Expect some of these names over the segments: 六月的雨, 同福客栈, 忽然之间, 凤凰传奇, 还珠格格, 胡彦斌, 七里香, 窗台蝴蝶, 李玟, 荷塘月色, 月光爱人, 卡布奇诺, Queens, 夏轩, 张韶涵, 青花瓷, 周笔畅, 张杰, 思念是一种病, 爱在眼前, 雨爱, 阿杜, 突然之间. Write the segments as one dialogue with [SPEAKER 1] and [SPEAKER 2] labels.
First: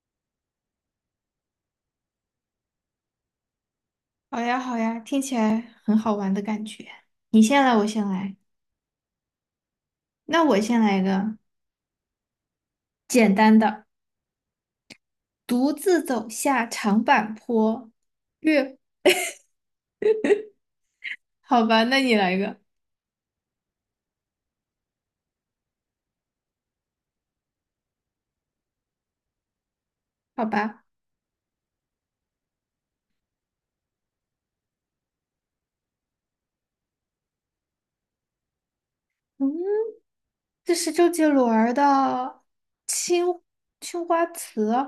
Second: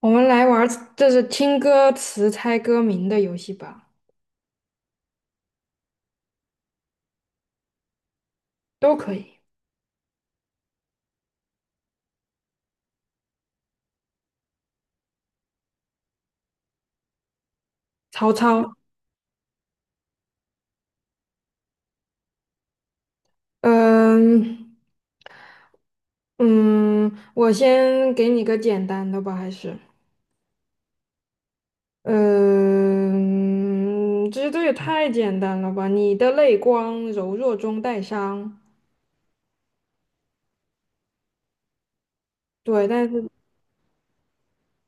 [SPEAKER 1] 我们来玩儿，就是听歌词猜歌名的游戏吧，
[SPEAKER 2] 好呀，好呀，听起来很好玩的感觉。你先来，我先来。
[SPEAKER 1] 都可以。
[SPEAKER 2] 那我先来一个简单的，独自走下长坂坡。
[SPEAKER 1] 曹操，
[SPEAKER 2] 月，好吧，那你来一个，
[SPEAKER 1] 嗯。嗯，我先给你个简单的吧，还是，
[SPEAKER 2] 好吧。
[SPEAKER 1] 嗯，这些都也太简单了吧？你的泪光柔弱中带伤，
[SPEAKER 2] 嗯，这是周杰伦儿的
[SPEAKER 1] 对，但
[SPEAKER 2] 青
[SPEAKER 1] 是
[SPEAKER 2] 青花瓷，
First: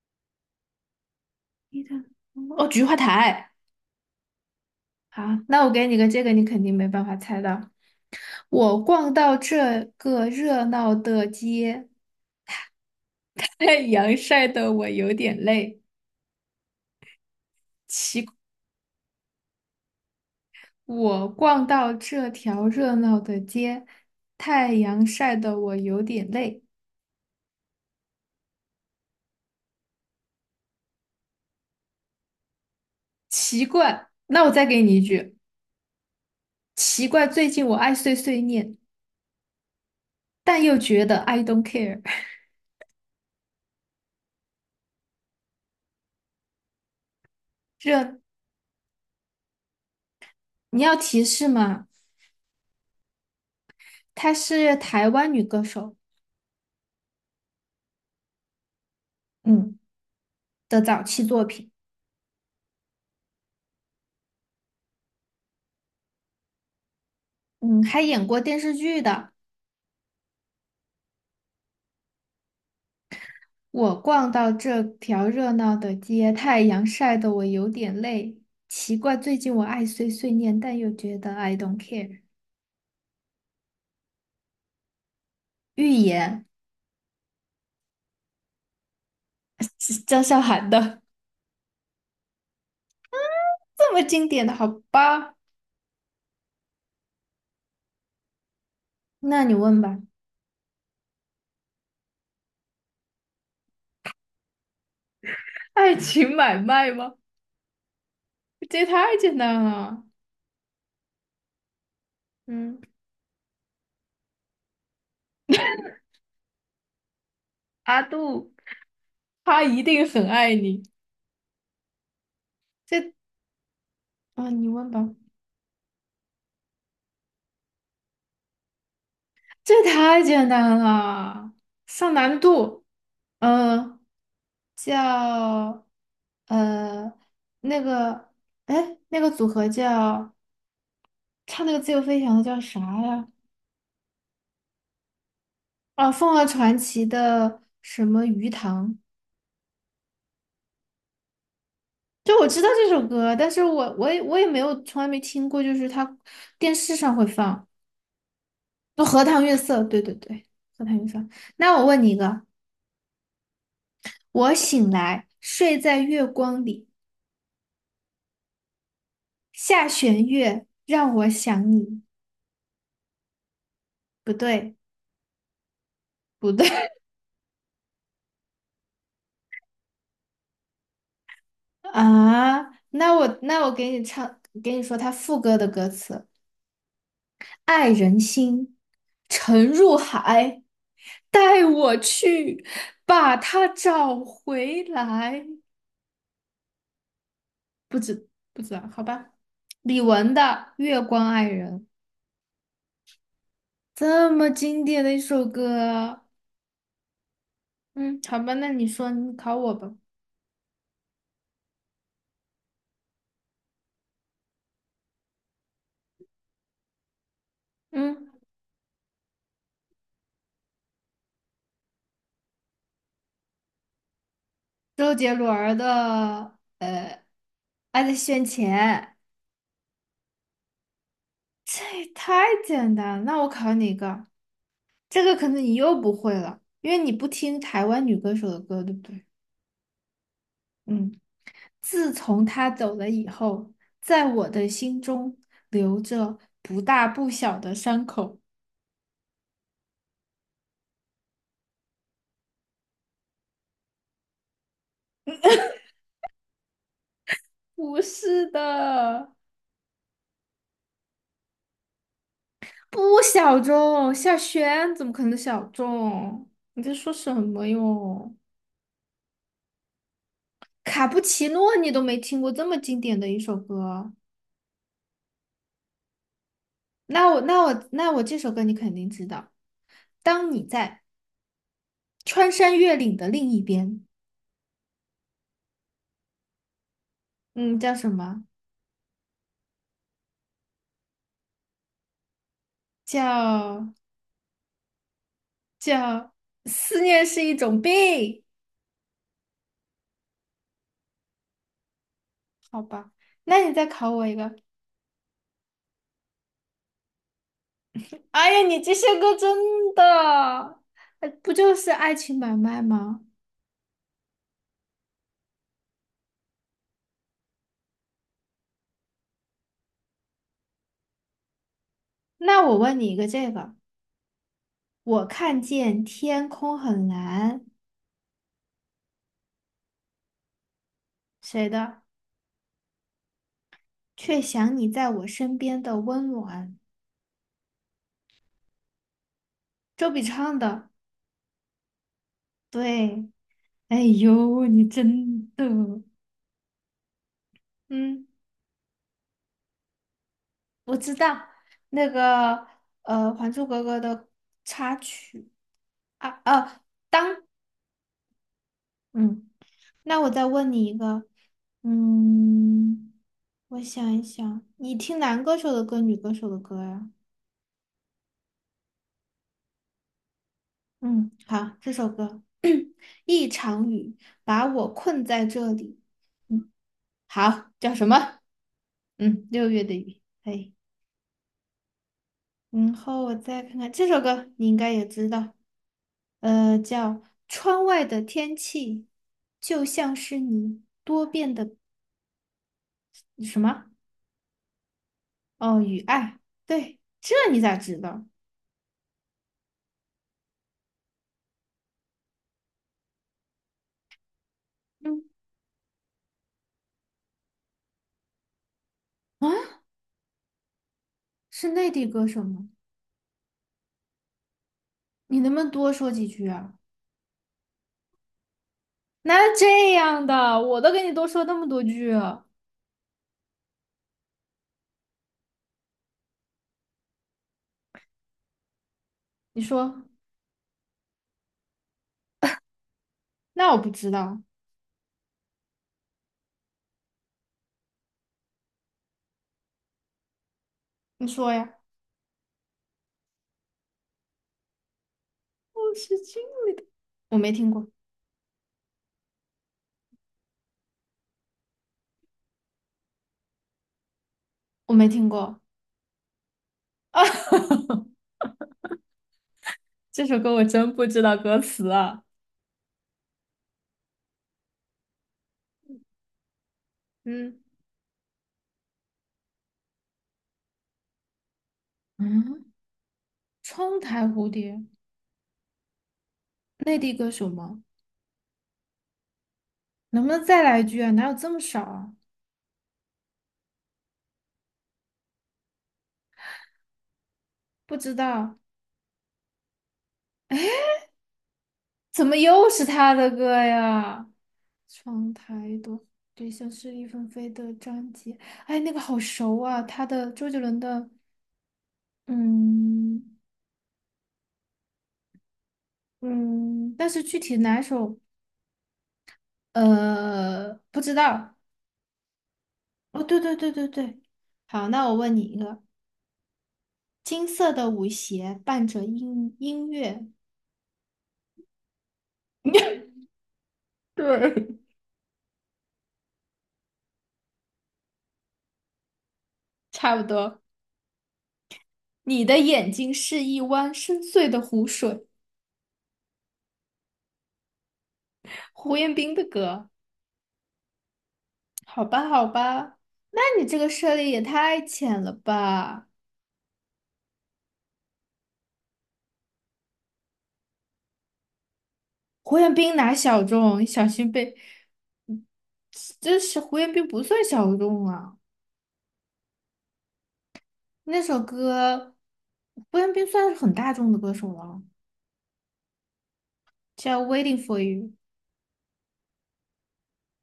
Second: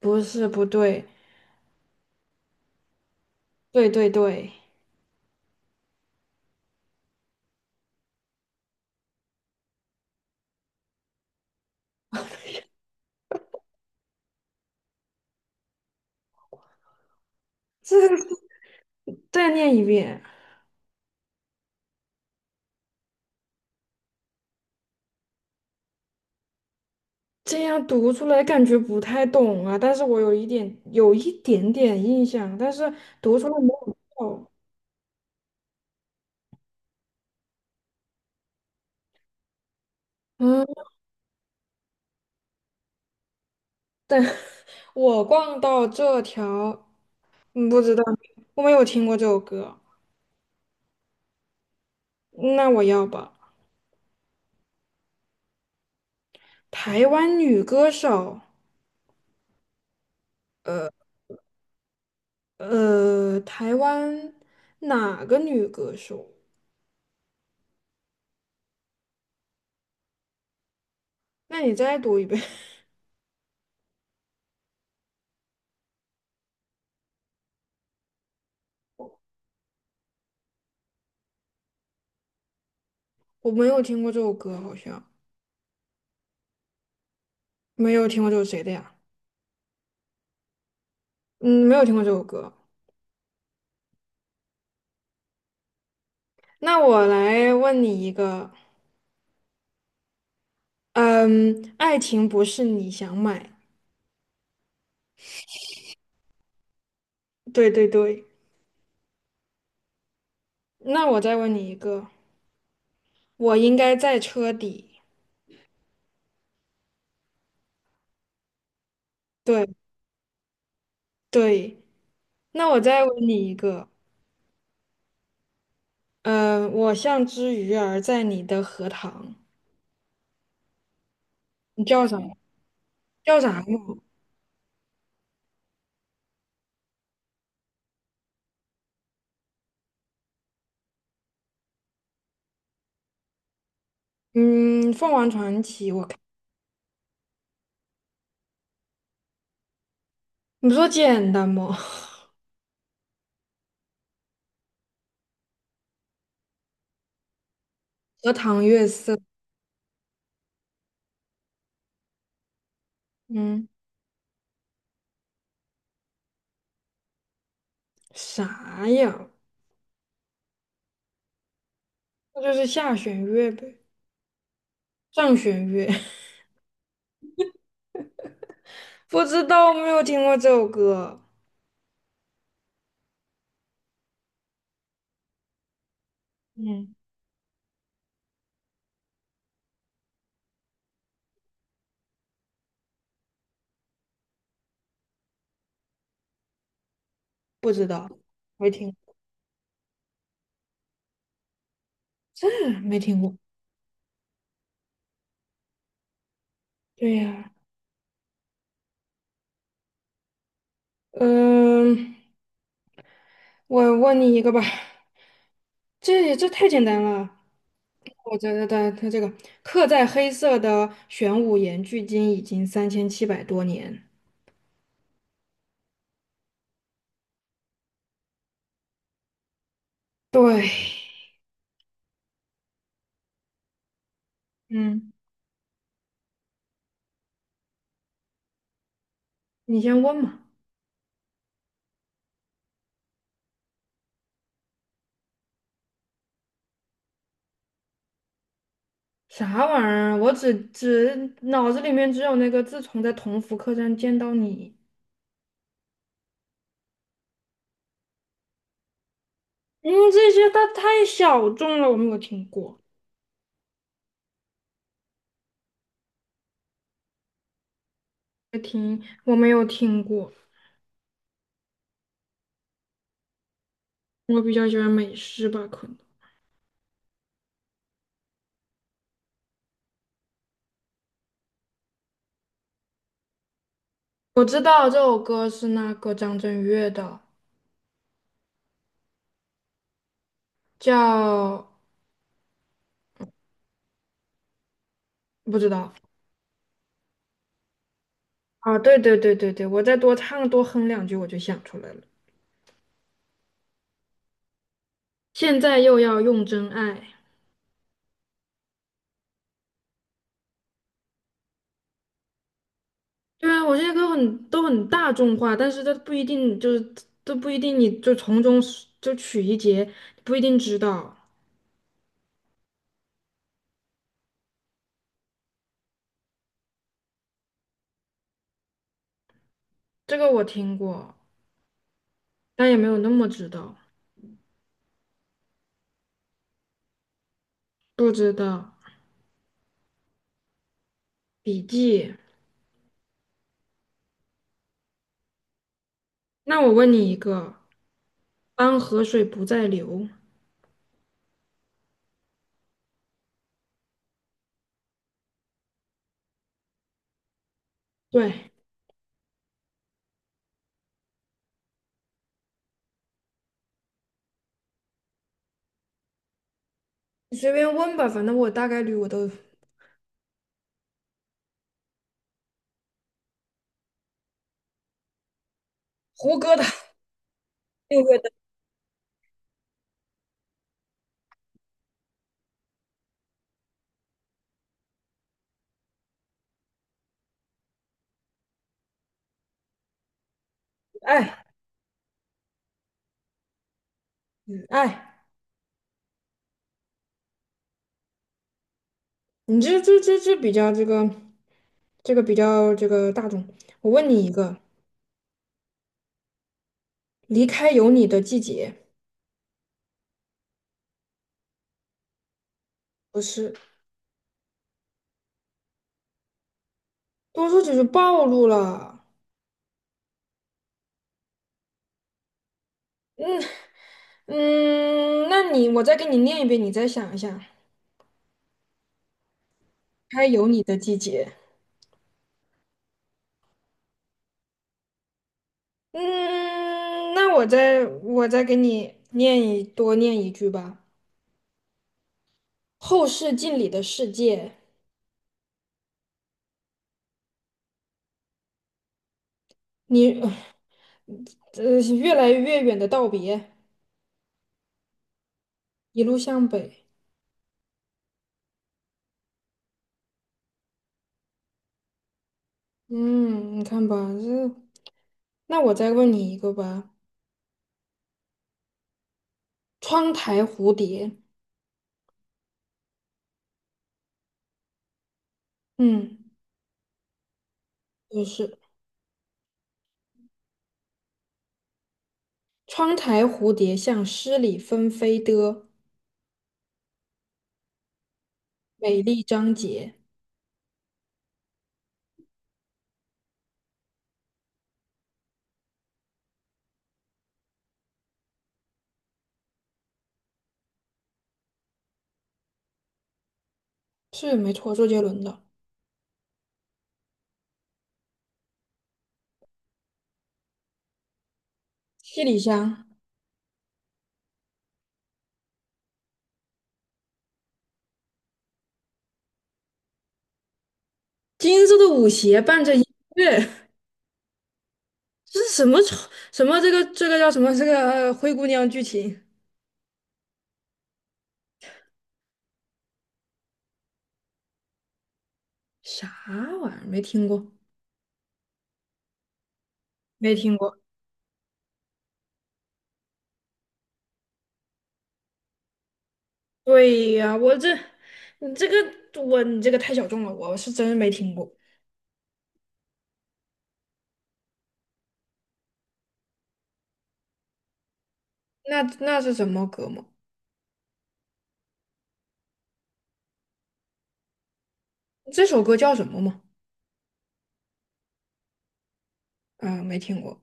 [SPEAKER 1] 不是不对，
[SPEAKER 2] 你的哦，菊花台。
[SPEAKER 1] 对对对。
[SPEAKER 2] 好，那我给你个这个，你肯定没办法猜到。我逛到这个热闹的街，太阳晒得我有点累。
[SPEAKER 1] 这个
[SPEAKER 2] 奇。
[SPEAKER 1] 再念一遍。
[SPEAKER 2] 我逛到这条热闹的街，太阳晒得我有点累。
[SPEAKER 1] 这样读出来感觉不太懂啊，但是我有一点点印象，但是读出来
[SPEAKER 2] 奇
[SPEAKER 1] 没有
[SPEAKER 2] 怪，那
[SPEAKER 1] 哦。
[SPEAKER 2] 我再给你一句，奇怪，最近我爱碎碎念，但
[SPEAKER 1] 嗯，
[SPEAKER 2] 又觉得 I don't care。
[SPEAKER 1] 我逛到这条，不知道，
[SPEAKER 2] 这
[SPEAKER 1] 我没有听过这首歌，
[SPEAKER 2] 你要提示吗？
[SPEAKER 1] 那我要吧。
[SPEAKER 2] 她是台湾女歌手，
[SPEAKER 1] 台湾女歌手，
[SPEAKER 2] 嗯的早期作品，
[SPEAKER 1] 台湾哪个女歌手？
[SPEAKER 2] 嗯，还演过电视剧的。
[SPEAKER 1] 那你再读一遍。
[SPEAKER 2] 我逛到这条热闹的街，太阳晒得我有点累。奇怪，最近我爱碎碎念，但又觉得 I don't care。
[SPEAKER 1] 我没有听过这首歌，好像
[SPEAKER 2] 预言。
[SPEAKER 1] 没有听过这首谁的呀？
[SPEAKER 2] 是张韶涵的，
[SPEAKER 1] 嗯，没有听过这首歌。
[SPEAKER 2] 这么经典的，好吧？
[SPEAKER 1] 那我来问你一个，
[SPEAKER 2] 那你问吧。
[SPEAKER 1] 嗯，爱情不是你想买。
[SPEAKER 2] 爱情买卖吗？
[SPEAKER 1] 对对对，
[SPEAKER 2] 这也太简单了。
[SPEAKER 1] 那我再问你一个，
[SPEAKER 2] 嗯，
[SPEAKER 1] 我应该在车底。
[SPEAKER 2] 阿杜，他
[SPEAKER 1] 对
[SPEAKER 2] 一定很爱你。
[SPEAKER 1] 对，那我再
[SPEAKER 2] 这
[SPEAKER 1] 问你一个，
[SPEAKER 2] 啊、你问吧。
[SPEAKER 1] 嗯，我像只鱼儿在你的荷塘，
[SPEAKER 2] 这太简单了，
[SPEAKER 1] 你叫
[SPEAKER 2] 上
[SPEAKER 1] 啥？
[SPEAKER 2] 难度。
[SPEAKER 1] 叫啥
[SPEAKER 2] 嗯、
[SPEAKER 1] 嘛？
[SPEAKER 2] 叫呃那个，哎，那个组合叫唱那个自由飞翔的叫啥呀？
[SPEAKER 1] 嗯，凤凰传奇。我
[SPEAKER 2] 啊，
[SPEAKER 1] 看
[SPEAKER 2] 凤凰传奇的什么鱼塘？
[SPEAKER 1] 你不说简单吗？
[SPEAKER 2] 就我知道这首歌，但是我也我没有从来没听过，就是它电视上会放，
[SPEAKER 1] 荷塘月
[SPEAKER 2] 就
[SPEAKER 1] 色，
[SPEAKER 2] 《荷塘月色》，对对对，《荷塘月色》。那我问你一个，
[SPEAKER 1] 嗯，
[SPEAKER 2] 我醒来睡在月光里，
[SPEAKER 1] 啥呀？
[SPEAKER 2] 下弦月让我想你，
[SPEAKER 1] 那就是下弦月呗，
[SPEAKER 2] 不对
[SPEAKER 1] 上弦月。
[SPEAKER 2] 不对
[SPEAKER 1] 不知道，没有听过这首歌。
[SPEAKER 2] 啊，那我给你唱，给你说它副歌的歌词，
[SPEAKER 1] 嗯，
[SPEAKER 2] 爱人心沉入海，带我去把它找回来。
[SPEAKER 1] 不知
[SPEAKER 2] 不
[SPEAKER 1] 道，
[SPEAKER 2] 知不
[SPEAKER 1] 没
[SPEAKER 2] 知道，
[SPEAKER 1] 听。
[SPEAKER 2] 好吧。李玟的《月光爱人》
[SPEAKER 1] 这没听过。
[SPEAKER 2] 这么经典的一首歌，
[SPEAKER 1] 对呀，
[SPEAKER 2] 嗯，好吧，那你说你考我吧。
[SPEAKER 1] 嗯，我问你一个吧，这太简单了。
[SPEAKER 2] 嗯，
[SPEAKER 1] 我觉得它这个刻在黑色的玄武岩距今已经3700多年。
[SPEAKER 2] 周杰伦儿的《爱在眼前》，
[SPEAKER 1] 对，
[SPEAKER 2] 这也太简单了。那我考你一个，
[SPEAKER 1] 嗯，
[SPEAKER 2] 这个可能你又不会了，因为你不听台湾女歌手的歌，对不对？
[SPEAKER 1] 你先问嘛，
[SPEAKER 2] 嗯，自从他走了以后，在我的心中留着不大不小的伤口。
[SPEAKER 1] 啥玩意儿啊？我脑子里面只有那个自从在同福客栈见到你，
[SPEAKER 2] 不是的，
[SPEAKER 1] 嗯，这些它太小众了，我没有听过，
[SPEAKER 2] 不小众，夏轩怎么可能小众？你在说什么哟？
[SPEAKER 1] 我没有听过。
[SPEAKER 2] 卡布奇诺你都没听过这么经典的一首歌，
[SPEAKER 1] 我比较喜欢美式吧，可能。
[SPEAKER 2] 那我这首歌你肯定知道。当你在穿山越岭的另一边，
[SPEAKER 1] 我知道这首歌是那个张震岳的，
[SPEAKER 2] 嗯，叫什么？
[SPEAKER 1] 叫
[SPEAKER 2] 叫
[SPEAKER 1] 不知道
[SPEAKER 2] 叫思念是一种病，
[SPEAKER 1] 啊，对对对对对，我再多唱多哼两句我就想出来了。
[SPEAKER 2] 好吧？那你再考我一个。
[SPEAKER 1] 现在又要用真爱，
[SPEAKER 2] 哎呀，你这些歌真的，哎不就是爱情买卖吗？
[SPEAKER 1] 对啊，我这些歌很都很大众化，但是它不一定就是都不一定，你就从中是就取一节，不一定知道
[SPEAKER 2] 那我问你一个这个，我看见天空很蓝，
[SPEAKER 1] 这个我听过，
[SPEAKER 2] 谁的？
[SPEAKER 1] 但也没有那么知道，
[SPEAKER 2] 却想你在我身边的温暖，
[SPEAKER 1] 不知道
[SPEAKER 2] 周笔畅的。
[SPEAKER 1] 笔记。
[SPEAKER 2] 对，哎呦，你真的，
[SPEAKER 1] 那我问你一个，
[SPEAKER 2] 嗯，
[SPEAKER 1] 当河水不再流，
[SPEAKER 2] 我知道那个，《还珠格格》的插曲啊，当，
[SPEAKER 1] 对，
[SPEAKER 2] 嗯，那我再问你一个，嗯，我想一想，你听男歌手的歌，女歌手的歌呀？
[SPEAKER 1] 你随便问吧，反正我大概率我都
[SPEAKER 2] 嗯，好，这首歌，一场雨把我困在这里。
[SPEAKER 1] 胡歌的
[SPEAKER 2] 嗯，好，叫
[SPEAKER 1] 《六
[SPEAKER 2] 什
[SPEAKER 1] 月的
[SPEAKER 2] 么？嗯，六月的雨。可以然后我再看看这首歌，你应该也知道，叫《窗外的天气就像是你
[SPEAKER 1] 爱》
[SPEAKER 2] 多
[SPEAKER 1] 哎，
[SPEAKER 2] 变的什么？
[SPEAKER 1] 爱，
[SPEAKER 2] 哦，雨爱。对，这你咋知道？
[SPEAKER 1] 你这比较这个比较这个大众。我问你一个，
[SPEAKER 2] 嗯，
[SPEAKER 1] 离开有你的季节，
[SPEAKER 2] 啊，是内地歌手吗？
[SPEAKER 1] 不是，
[SPEAKER 2] 你能不能多说几句啊？
[SPEAKER 1] 多说只是暴露了。
[SPEAKER 2] 哪有这样的？我都给你多说那么多句了，
[SPEAKER 1] 嗯，那你我再给你念一遍，你再想一下，
[SPEAKER 2] 你说。
[SPEAKER 1] 离开有你的季节。
[SPEAKER 2] 那我不知道，
[SPEAKER 1] 嗯，那我再给你念一句吧。
[SPEAKER 2] 你说呀。
[SPEAKER 1] 后视镜里的世界，
[SPEAKER 2] 我是金，我没听过，
[SPEAKER 1] 你越来越远的道别，
[SPEAKER 2] 我没听过
[SPEAKER 1] 一路向北。
[SPEAKER 2] 啊。这首歌我真不知道歌词啊。
[SPEAKER 1] 嗯，你看吧，这那我再问你一个吧，
[SPEAKER 2] 嗯
[SPEAKER 1] 窗台蝴蝶，
[SPEAKER 2] 嗯，窗台蝴蝶，
[SPEAKER 1] 嗯，
[SPEAKER 2] 内地歌手吗？
[SPEAKER 1] 就是
[SPEAKER 2] 能不能再来一句啊？哪有这么少啊？
[SPEAKER 1] 窗台蝴蝶像诗里纷飞的
[SPEAKER 2] 不知道，
[SPEAKER 1] 美丽章节，
[SPEAKER 2] 怎么又是他的歌呀？窗台朵，对，像是一纷飞的张杰。哎，那个好熟啊，他的周杰伦的，嗯
[SPEAKER 1] 是没错，周杰伦的
[SPEAKER 2] 嗯，但是具体哪首，不知道。
[SPEAKER 1] 《七里香》。
[SPEAKER 2] 哦，对对对对对，好，那我问你一个，金色的舞鞋伴着音乐，
[SPEAKER 1] 金色的舞鞋伴着音乐，
[SPEAKER 2] 对，
[SPEAKER 1] 这是什么丑什么这个这个叫什么这个灰姑娘剧情？
[SPEAKER 2] 差不多。你的眼睛是一湾深邃的湖水，
[SPEAKER 1] 啥玩意儿？没听过，
[SPEAKER 2] 胡彦斌的歌。
[SPEAKER 1] 没听过。
[SPEAKER 2] 好吧，好吧，那你这个涉猎也太浅了吧？
[SPEAKER 1] 对呀，我这你这个我你这个太小众了，我是真没听过。
[SPEAKER 2] 胡彦斌哪小众，小心被……这是胡彦斌不算小众啊，
[SPEAKER 1] 那那是什么歌吗？
[SPEAKER 2] 那首歌，胡彦斌算是很大众的歌手了，
[SPEAKER 1] 这首歌叫什么吗？
[SPEAKER 2] 叫《Waiting for You》。
[SPEAKER 1] 嗯，没听过。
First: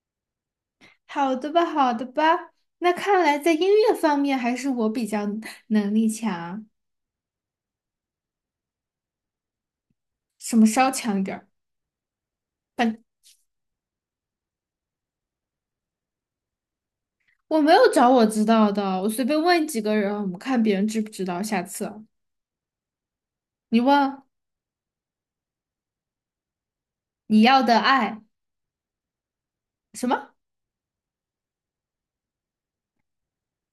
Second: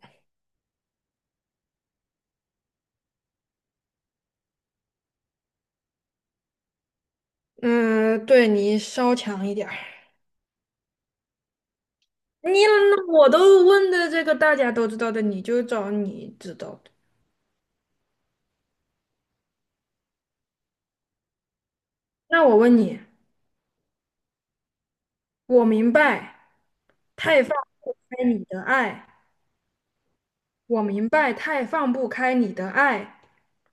[SPEAKER 2] 好的吧，好的吧。那看来在音乐方面还是我比较能力强，
[SPEAKER 1] 嗯，对你稍强一点儿。
[SPEAKER 2] 什么稍强一点儿。
[SPEAKER 1] 你那我都问的这个大家都知道的，你就找你知道的。
[SPEAKER 2] 我没有找我知道的，我随便问几个人，我们看别人知不知道。下次
[SPEAKER 1] 那我问你，
[SPEAKER 2] 你问
[SPEAKER 1] 我明白太
[SPEAKER 2] 你
[SPEAKER 1] 放
[SPEAKER 2] 要的
[SPEAKER 1] 不
[SPEAKER 2] 爱
[SPEAKER 1] 开你的爱，
[SPEAKER 2] 什么？
[SPEAKER 1] 我明白太放不开你的爱，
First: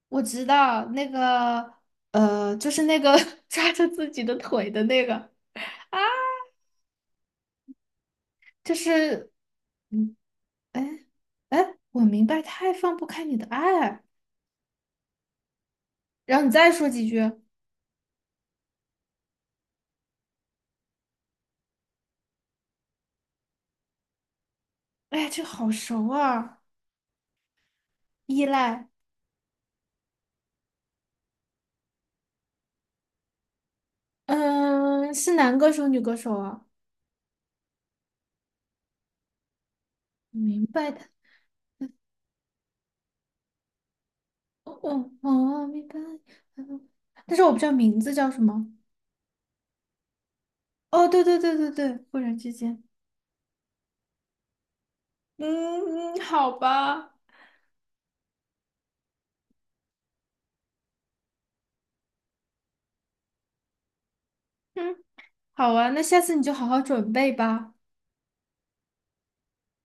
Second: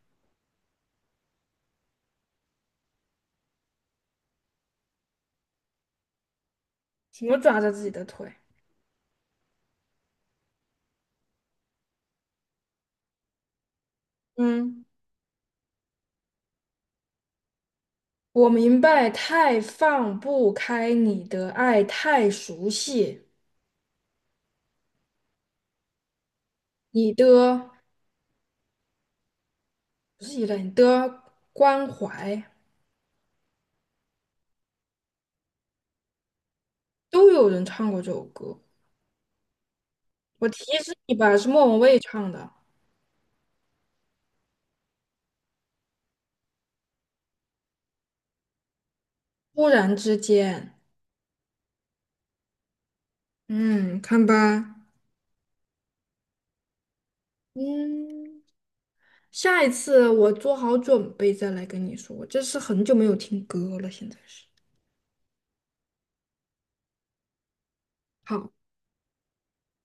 [SPEAKER 2] 我知道那个，就是那个 抓着自己的腿的那个，啊，
[SPEAKER 1] 什么抓着自己的腿？
[SPEAKER 2] 就是，嗯，哎哎，我明白，太放不开你的爱，
[SPEAKER 1] 嗯，
[SPEAKER 2] 然后你再说几句，
[SPEAKER 1] 我明白太放不开你的爱，太熟悉
[SPEAKER 2] 哎，这好熟啊，
[SPEAKER 1] 你的
[SPEAKER 2] 依赖。
[SPEAKER 1] 不是依赖你的关怀，
[SPEAKER 2] 嗯，是男歌手、女歌手啊？
[SPEAKER 1] 都有人唱过这首歌。我提
[SPEAKER 2] 明白
[SPEAKER 1] 示
[SPEAKER 2] 的，
[SPEAKER 1] 你吧，是莫文蔚唱的
[SPEAKER 2] 哦哦哦，明白。嗯，但是我不知道名字叫什么。
[SPEAKER 1] 《突然之间》。
[SPEAKER 2] 哦，对对对对对，忽然之间，
[SPEAKER 1] 嗯，看吧，
[SPEAKER 2] 嗯嗯，好吧，
[SPEAKER 1] 嗯，下一次我做好准备再来跟你说，我这是很久没有听歌了，现在是。
[SPEAKER 2] 嗯，好啊，那下次你就好好准备吧。
[SPEAKER 1] 好。